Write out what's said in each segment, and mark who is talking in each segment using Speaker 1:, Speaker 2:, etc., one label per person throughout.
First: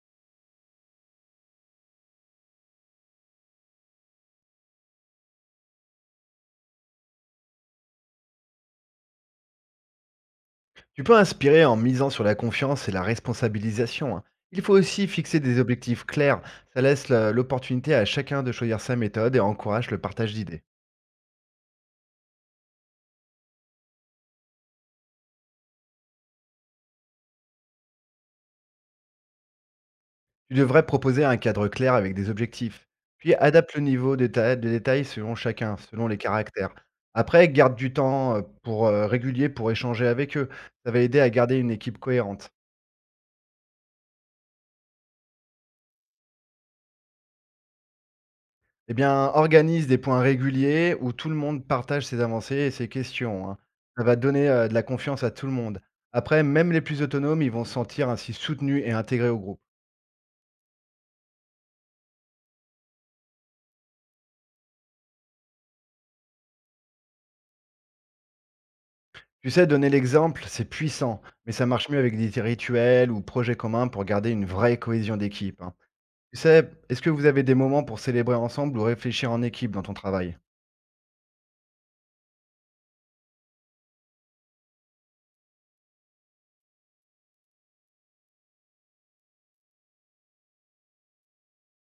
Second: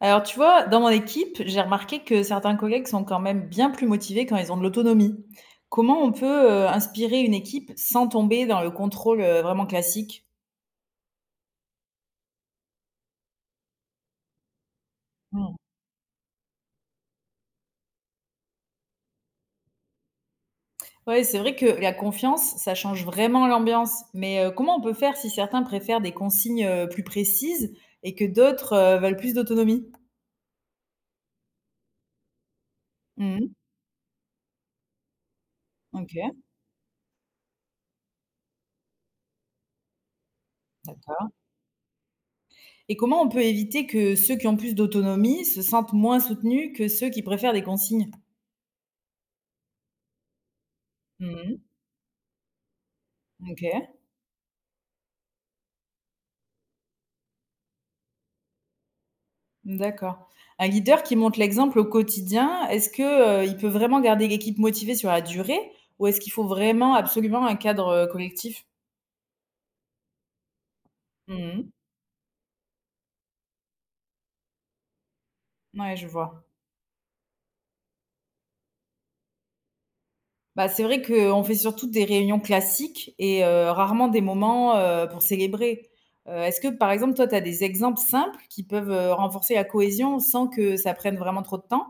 Speaker 1: Alors, tu vois, dans mon équipe, j'ai remarqué que certains collègues sont quand même bien plus motivés quand ils ont de l'autonomie. Comment on peut inspirer une équipe sans tomber dans le contrôle vraiment classique?
Speaker 2: Tu peux inspirer en misant sur la confiance et la responsabilisation, hein. Il faut aussi fixer
Speaker 1: Mm.
Speaker 2: des objectifs clairs. Ça laisse l'opportunité à chacun de choisir sa méthode et encourage le partage d'idées.
Speaker 1: Ouais, c'est vrai que la confiance, ça change vraiment l'ambiance. Mais comment on peut faire si certains préfèrent des consignes plus précises et que d'autres veulent plus d'autonomie?
Speaker 2: Tu devrais proposer un cadre clair avec des objectifs. Puis
Speaker 1: Mhm.
Speaker 2: adapte le niveau de, de détail selon chacun, selon
Speaker 1: Ok,
Speaker 2: les caractères. Après, garde du temps pour régulier pour échanger avec eux. Ça va aider
Speaker 1: d'accord.
Speaker 2: à garder une équipe cohérente.
Speaker 1: Et comment on peut éviter que ceux qui ont plus d'autonomie se sentent moins soutenus que ceux qui préfèrent des consignes?
Speaker 2: Eh bien, organise des points réguliers où tout le
Speaker 1: Mhm.
Speaker 2: monde partage ses avancées et ses questions, hein.
Speaker 1: Ok.
Speaker 2: Ça va donner, de la confiance à tout le monde. Après, même les plus autonomes, ils vont se sentir ainsi soutenus et intégrés au groupe.
Speaker 1: D'accord. Un leader qui montre l'exemple au quotidien, est-ce que, il peut vraiment garder l'équipe motivée sur la durée ou est-ce qu'il faut vraiment absolument un cadre, collectif?
Speaker 2: Tu sais, donner l'exemple, c'est puissant, mais ça
Speaker 1: Mmh.
Speaker 2: marche mieux avec des rituels ou projets communs pour garder une vraie cohésion d'équipe, hein.
Speaker 1: Ouais, je
Speaker 2: Tu
Speaker 1: vois.
Speaker 2: sais, est-ce que vous avez des moments pour célébrer ensemble ou réfléchir en équipe dans ton travail?
Speaker 1: Bah, c'est vrai qu'on fait surtout des réunions classiques et rarement des moments, pour célébrer. Est-ce que, par exemple, toi, tu as des exemples simples qui peuvent, renforcer la cohésion sans que ça prenne vraiment trop de temps?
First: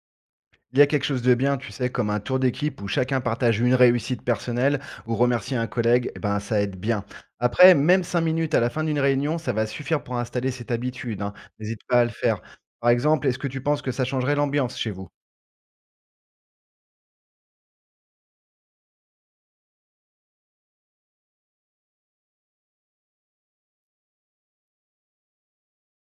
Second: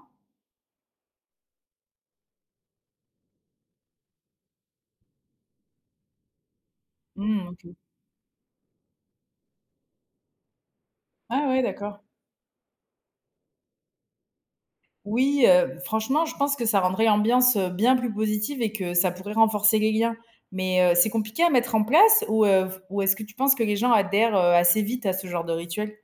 Speaker 2: Il y a quelque chose de bien, tu sais, comme un tour d'équipe où chacun partage une réussite personnelle ou remercier un collègue, eh ben, ça aide bien.
Speaker 1: Mmh,
Speaker 2: Après,
Speaker 1: OK.
Speaker 2: même 5 minutes à la fin d'une réunion, ça va suffire pour installer cette habitude, hein.
Speaker 1: Ah ouais,
Speaker 2: N'hésite pas
Speaker 1: d'accord.
Speaker 2: à le faire. Par exemple, est-ce que tu penses que ça changerait l'ambiance chez vous?
Speaker 1: Oui, franchement, je pense que ça rendrait l'ambiance, bien plus positive et que ça pourrait renforcer les liens. Mais, c'est compliqué à mettre en place ou, ou est-ce que tu penses que les gens adhèrent, assez vite à ce genre de rituel?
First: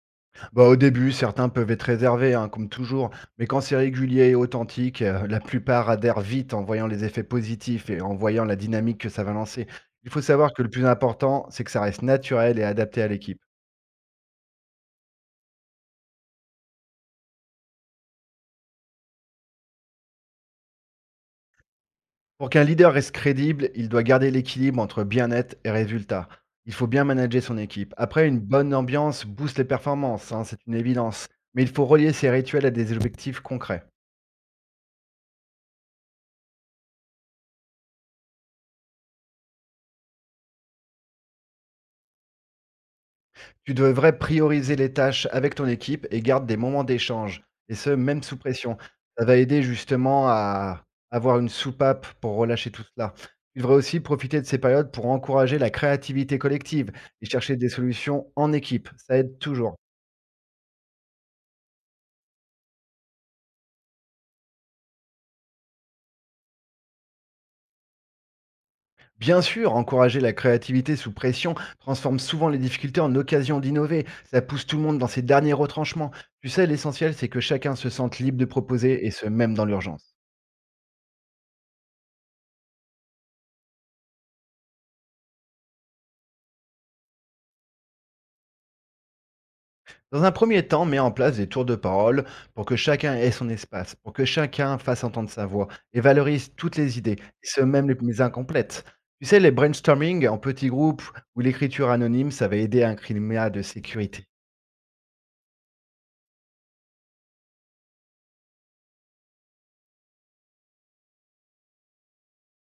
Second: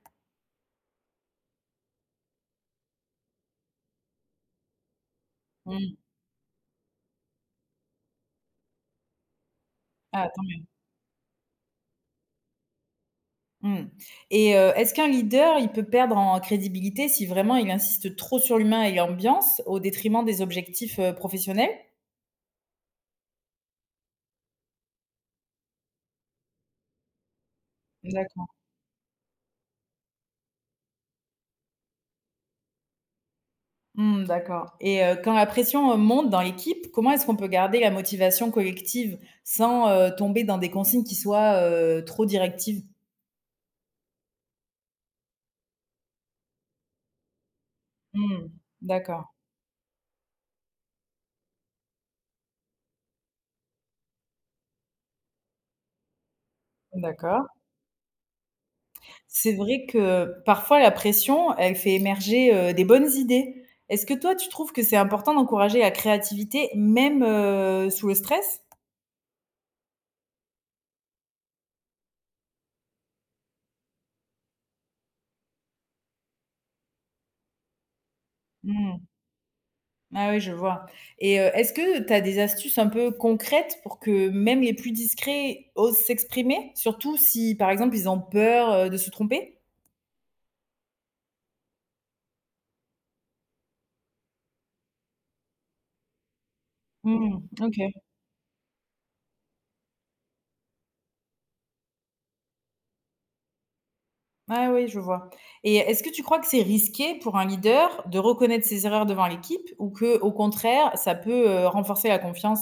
Speaker 2: Au début, certains peuvent être réservés, hein, comme toujours, mais quand c'est régulier et authentique, la plupart
Speaker 1: Mmh.
Speaker 2: adhèrent vite en voyant les effets positifs et en voyant la dynamique que ça va lancer. Il faut
Speaker 1: Ah, tant
Speaker 2: savoir que
Speaker 1: mieux.
Speaker 2: le plus important, c'est que ça reste naturel et adapté à l'équipe.
Speaker 1: Mmh. Et est-ce qu'un leader, il peut perdre en crédibilité si vraiment il insiste trop sur l'humain et l'ambiance au détriment des objectifs, professionnels?
Speaker 2: Pour qu'un leader reste crédible, il doit garder l'équilibre entre bien-être et résultat. Il faut bien manager son équipe. Après, une
Speaker 1: D'accord.
Speaker 2: bonne ambiance booste les performances, hein, c'est une évidence. Mais il faut relier ces rituels à des objectifs concrets.
Speaker 1: Mmh, d'accord. Et quand la pression, monte dans l'équipe, comment est-ce qu'on peut garder la motivation collective sans, tomber dans des consignes qui soient, trop directives?
Speaker 2: Tu devrais prioriser les tâches avec ton équipe et garde des moments d'échange, et ce, même sous
Speaker 1: Mmh,
Speaker 2: pression. Ça
Speaker 1: d'accord,
Speaker 2: va aider justement à avoir une soupape pour relâcher tout cela. Tu devrais aussi profiter de ces périodes pour encourager la créativité collective et
Speaker 1: d'accord.
Speaker 2: chercher des solutions en équipe. Ça aide
Speaker 1: C'est
Speaker 2: toujours.
Speaker 1: vrai que parfois la pression, elle fait émerger, des bonnes idées. Est-ce que toi, tu trouves que c'est important d'encourager la créativité même, sous le stress?
Speaker 2: Bien sûr, encourager la créativité sous pression transforme souvent les difficultés en occasion d'innover. Ça pousse tout le monde dans ses derniers retranchements. Tu sais, l'essentiel, c'est que chacun se sente libre de
Speaker 1: Mmh.
Speaker 2: proposer, et ce, même dans l'urgence.
Speaker 1: Ah oui, je vois. Et est-ce que tu as des astuces un peu concrètes pour que même les plus discrets osent s'exprimer? Surtout si, par exemple, ils ont peur, de se tromper?
Speaker 2: Dans un premier temps, mets en place des tours de parole pour que chacun ait son espace, pour que chacun fasse entendre sa voix, et valorise toutes les idées, et
Speaker 1: Mmh,
Speaker 2: ce,
Speaker 1: OK.
Speaker 2: même les plus incomplètes. Tu sais, les brainstorming en petits groupes ou l'écriture anonyme, ça va aider à un climat de sécurité.
Speaker 1: Ah oui, je vois. Et est-ce que tu crois que c'est risqué pour un leader de reconnaître ses erreurs devant l'équipe ou que, au contraire, ça peut, renforcer la confiance?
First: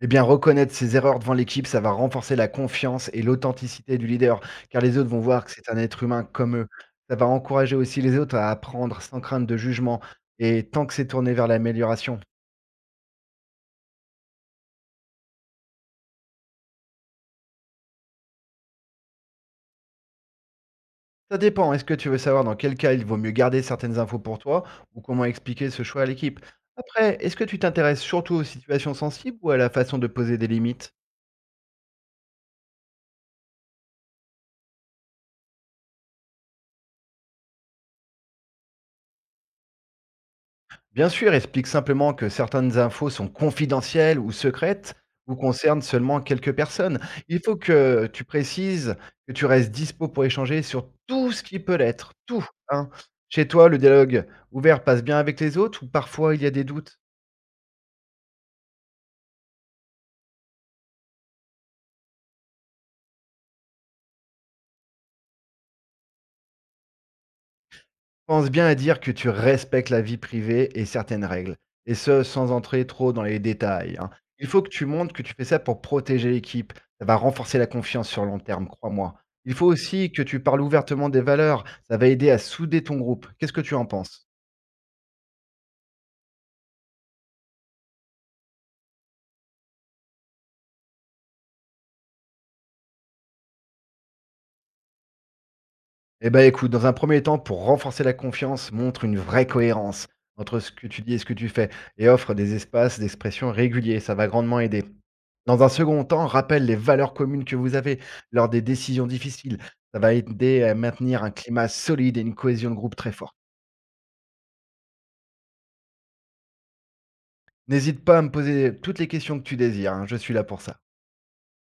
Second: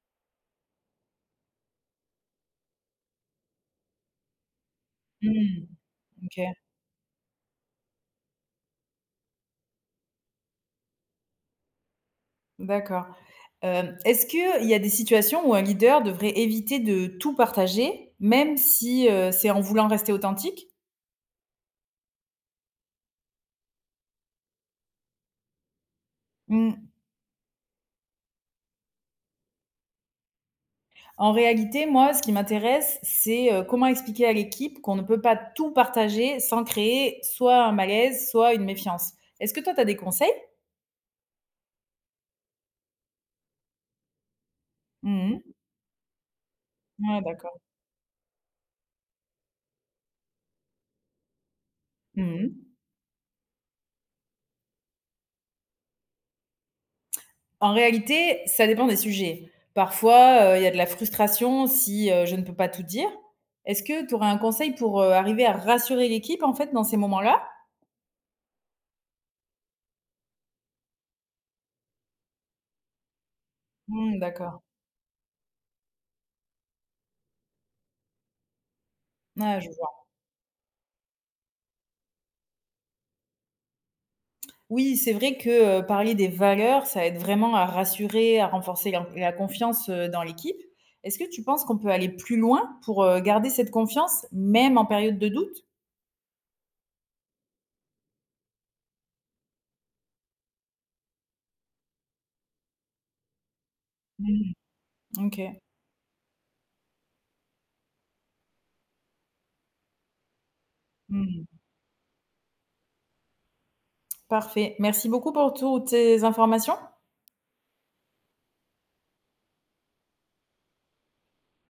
Speaker 2: Eh bien, reconnaître ses erreurs devant l'équipe, ça va renforcer la confiance et l'authenticité du leader, car les autres vont voir que
Speaker 1: Mmh,
Speaker 2: c'est un être humain
Speaker 1: OK,
Speaker 2: comme eux. Ça va encourager aussi les autres à apprendre sans crainte de jugement, et tant que c'est tourné vers l'amélioration.
Speaker 1: d'accord. Est-ce qu'il y a des situations où un leader devrait éviter de tout partager, même si, c'est en voulant rester authentique?
Speaker 2: Ça dépend, est-ce que tu veux savoir dans quel cas il vaut mieux garder certaines infos pour toi, ou comment expliquer ce choix à l'équipe?
Speaker 1: Mmh.
Speaker 2: Après, est-ce que tu t'intéresses surtout aux situations sensibles ou à la façon de poser des limites?
Speaker 1: En réalité, moi, ce qui m'intéresse, c'est, comment expliquer à l'équipe qu'on ne peut pas tout partager sans créer soit un malaise, soit une méfiance. Est-ce que toi, tu as des conseils?
Speaker 2: Bien sûr, explique simplement que certaines infos sont confidentielles ou secrètes ou
Speaker 1: Mmh.
Speaker 2: concernent seulement quelques personnes.
Speaker 1: Ouais,
Speaker 2: Il faut
Speaker 1: d'accord.
Speaker 2: que tu précises que tu restes dispo pour échanger sur tout ce qui peut l'être, tout,
Speaker 1: Mmh.
Speaker 2: hein. Chez toi, le dialogue ouvert passe bien avec les autres ou parfois il y a des doutes?
Speaker 1: En réalité, ça dépend des sujets. Parfois, il y a de la frustration si, je ne peux pas tout dire. Est-ce que tu aurais un conseil pour, arriver à rassurer l'équipe, en fait, dans ces moments-là?
Speaker 2: Pense bien à dire que tu respectes la vie privée et certaines règles, et ce, sans entrer trop dans les détails, hein.
Speaker 1: Mmh,
Speaker 2: Il
Speaker 1: d'accord.
Speaker 2: faut que tu montres que tu fais ça pour protéger l'équipe. Ça va renforcer la confiance sur le long terme, crois-moi. Il
Speaker 1: Ouais,
Speaker 2: faut
Speaker 1: je
Speaker 2: aussi que tu parles ouvertement des valeurs. Ça va aider à souder ton groupe. Qu'est-ce que tu en penses?
Speaker 1: oui, c'est vrai que, parler des valeurs, ça aide vraiment à rassurer, à renforcer la confiance, dans l'équipe. Est-ce que tu penses qu'on peut aller plus loin pour, garder cette confiance, même en période de doute?
Speaker 2: Eh ben écoute, dans un premier temps, pour renforcer la confiance, montre une vraie cohérence entre ce que tu dis et ce que tu fais, et offre des espaces d'expression réguliers, ça va
Speaker 1: Mmh,
Speaker 2: grandement aider.
Speaker 1: OK.
Speaker 2: Dans un second temps, rappelle les valeurs communes que vous avez lors des décisions difficiles. Ça va aider à maintenir un
Speaker 1: Mmh.
Speaker 2: climat solide et une cohésion de groupe très fort.
Speaker 1: Parfait. Merci beaucoup pour toutes tes informations.
Speaker 2: N'hésite pas à me poser toutes les questions que tu désires, hein, je suis là pour ça.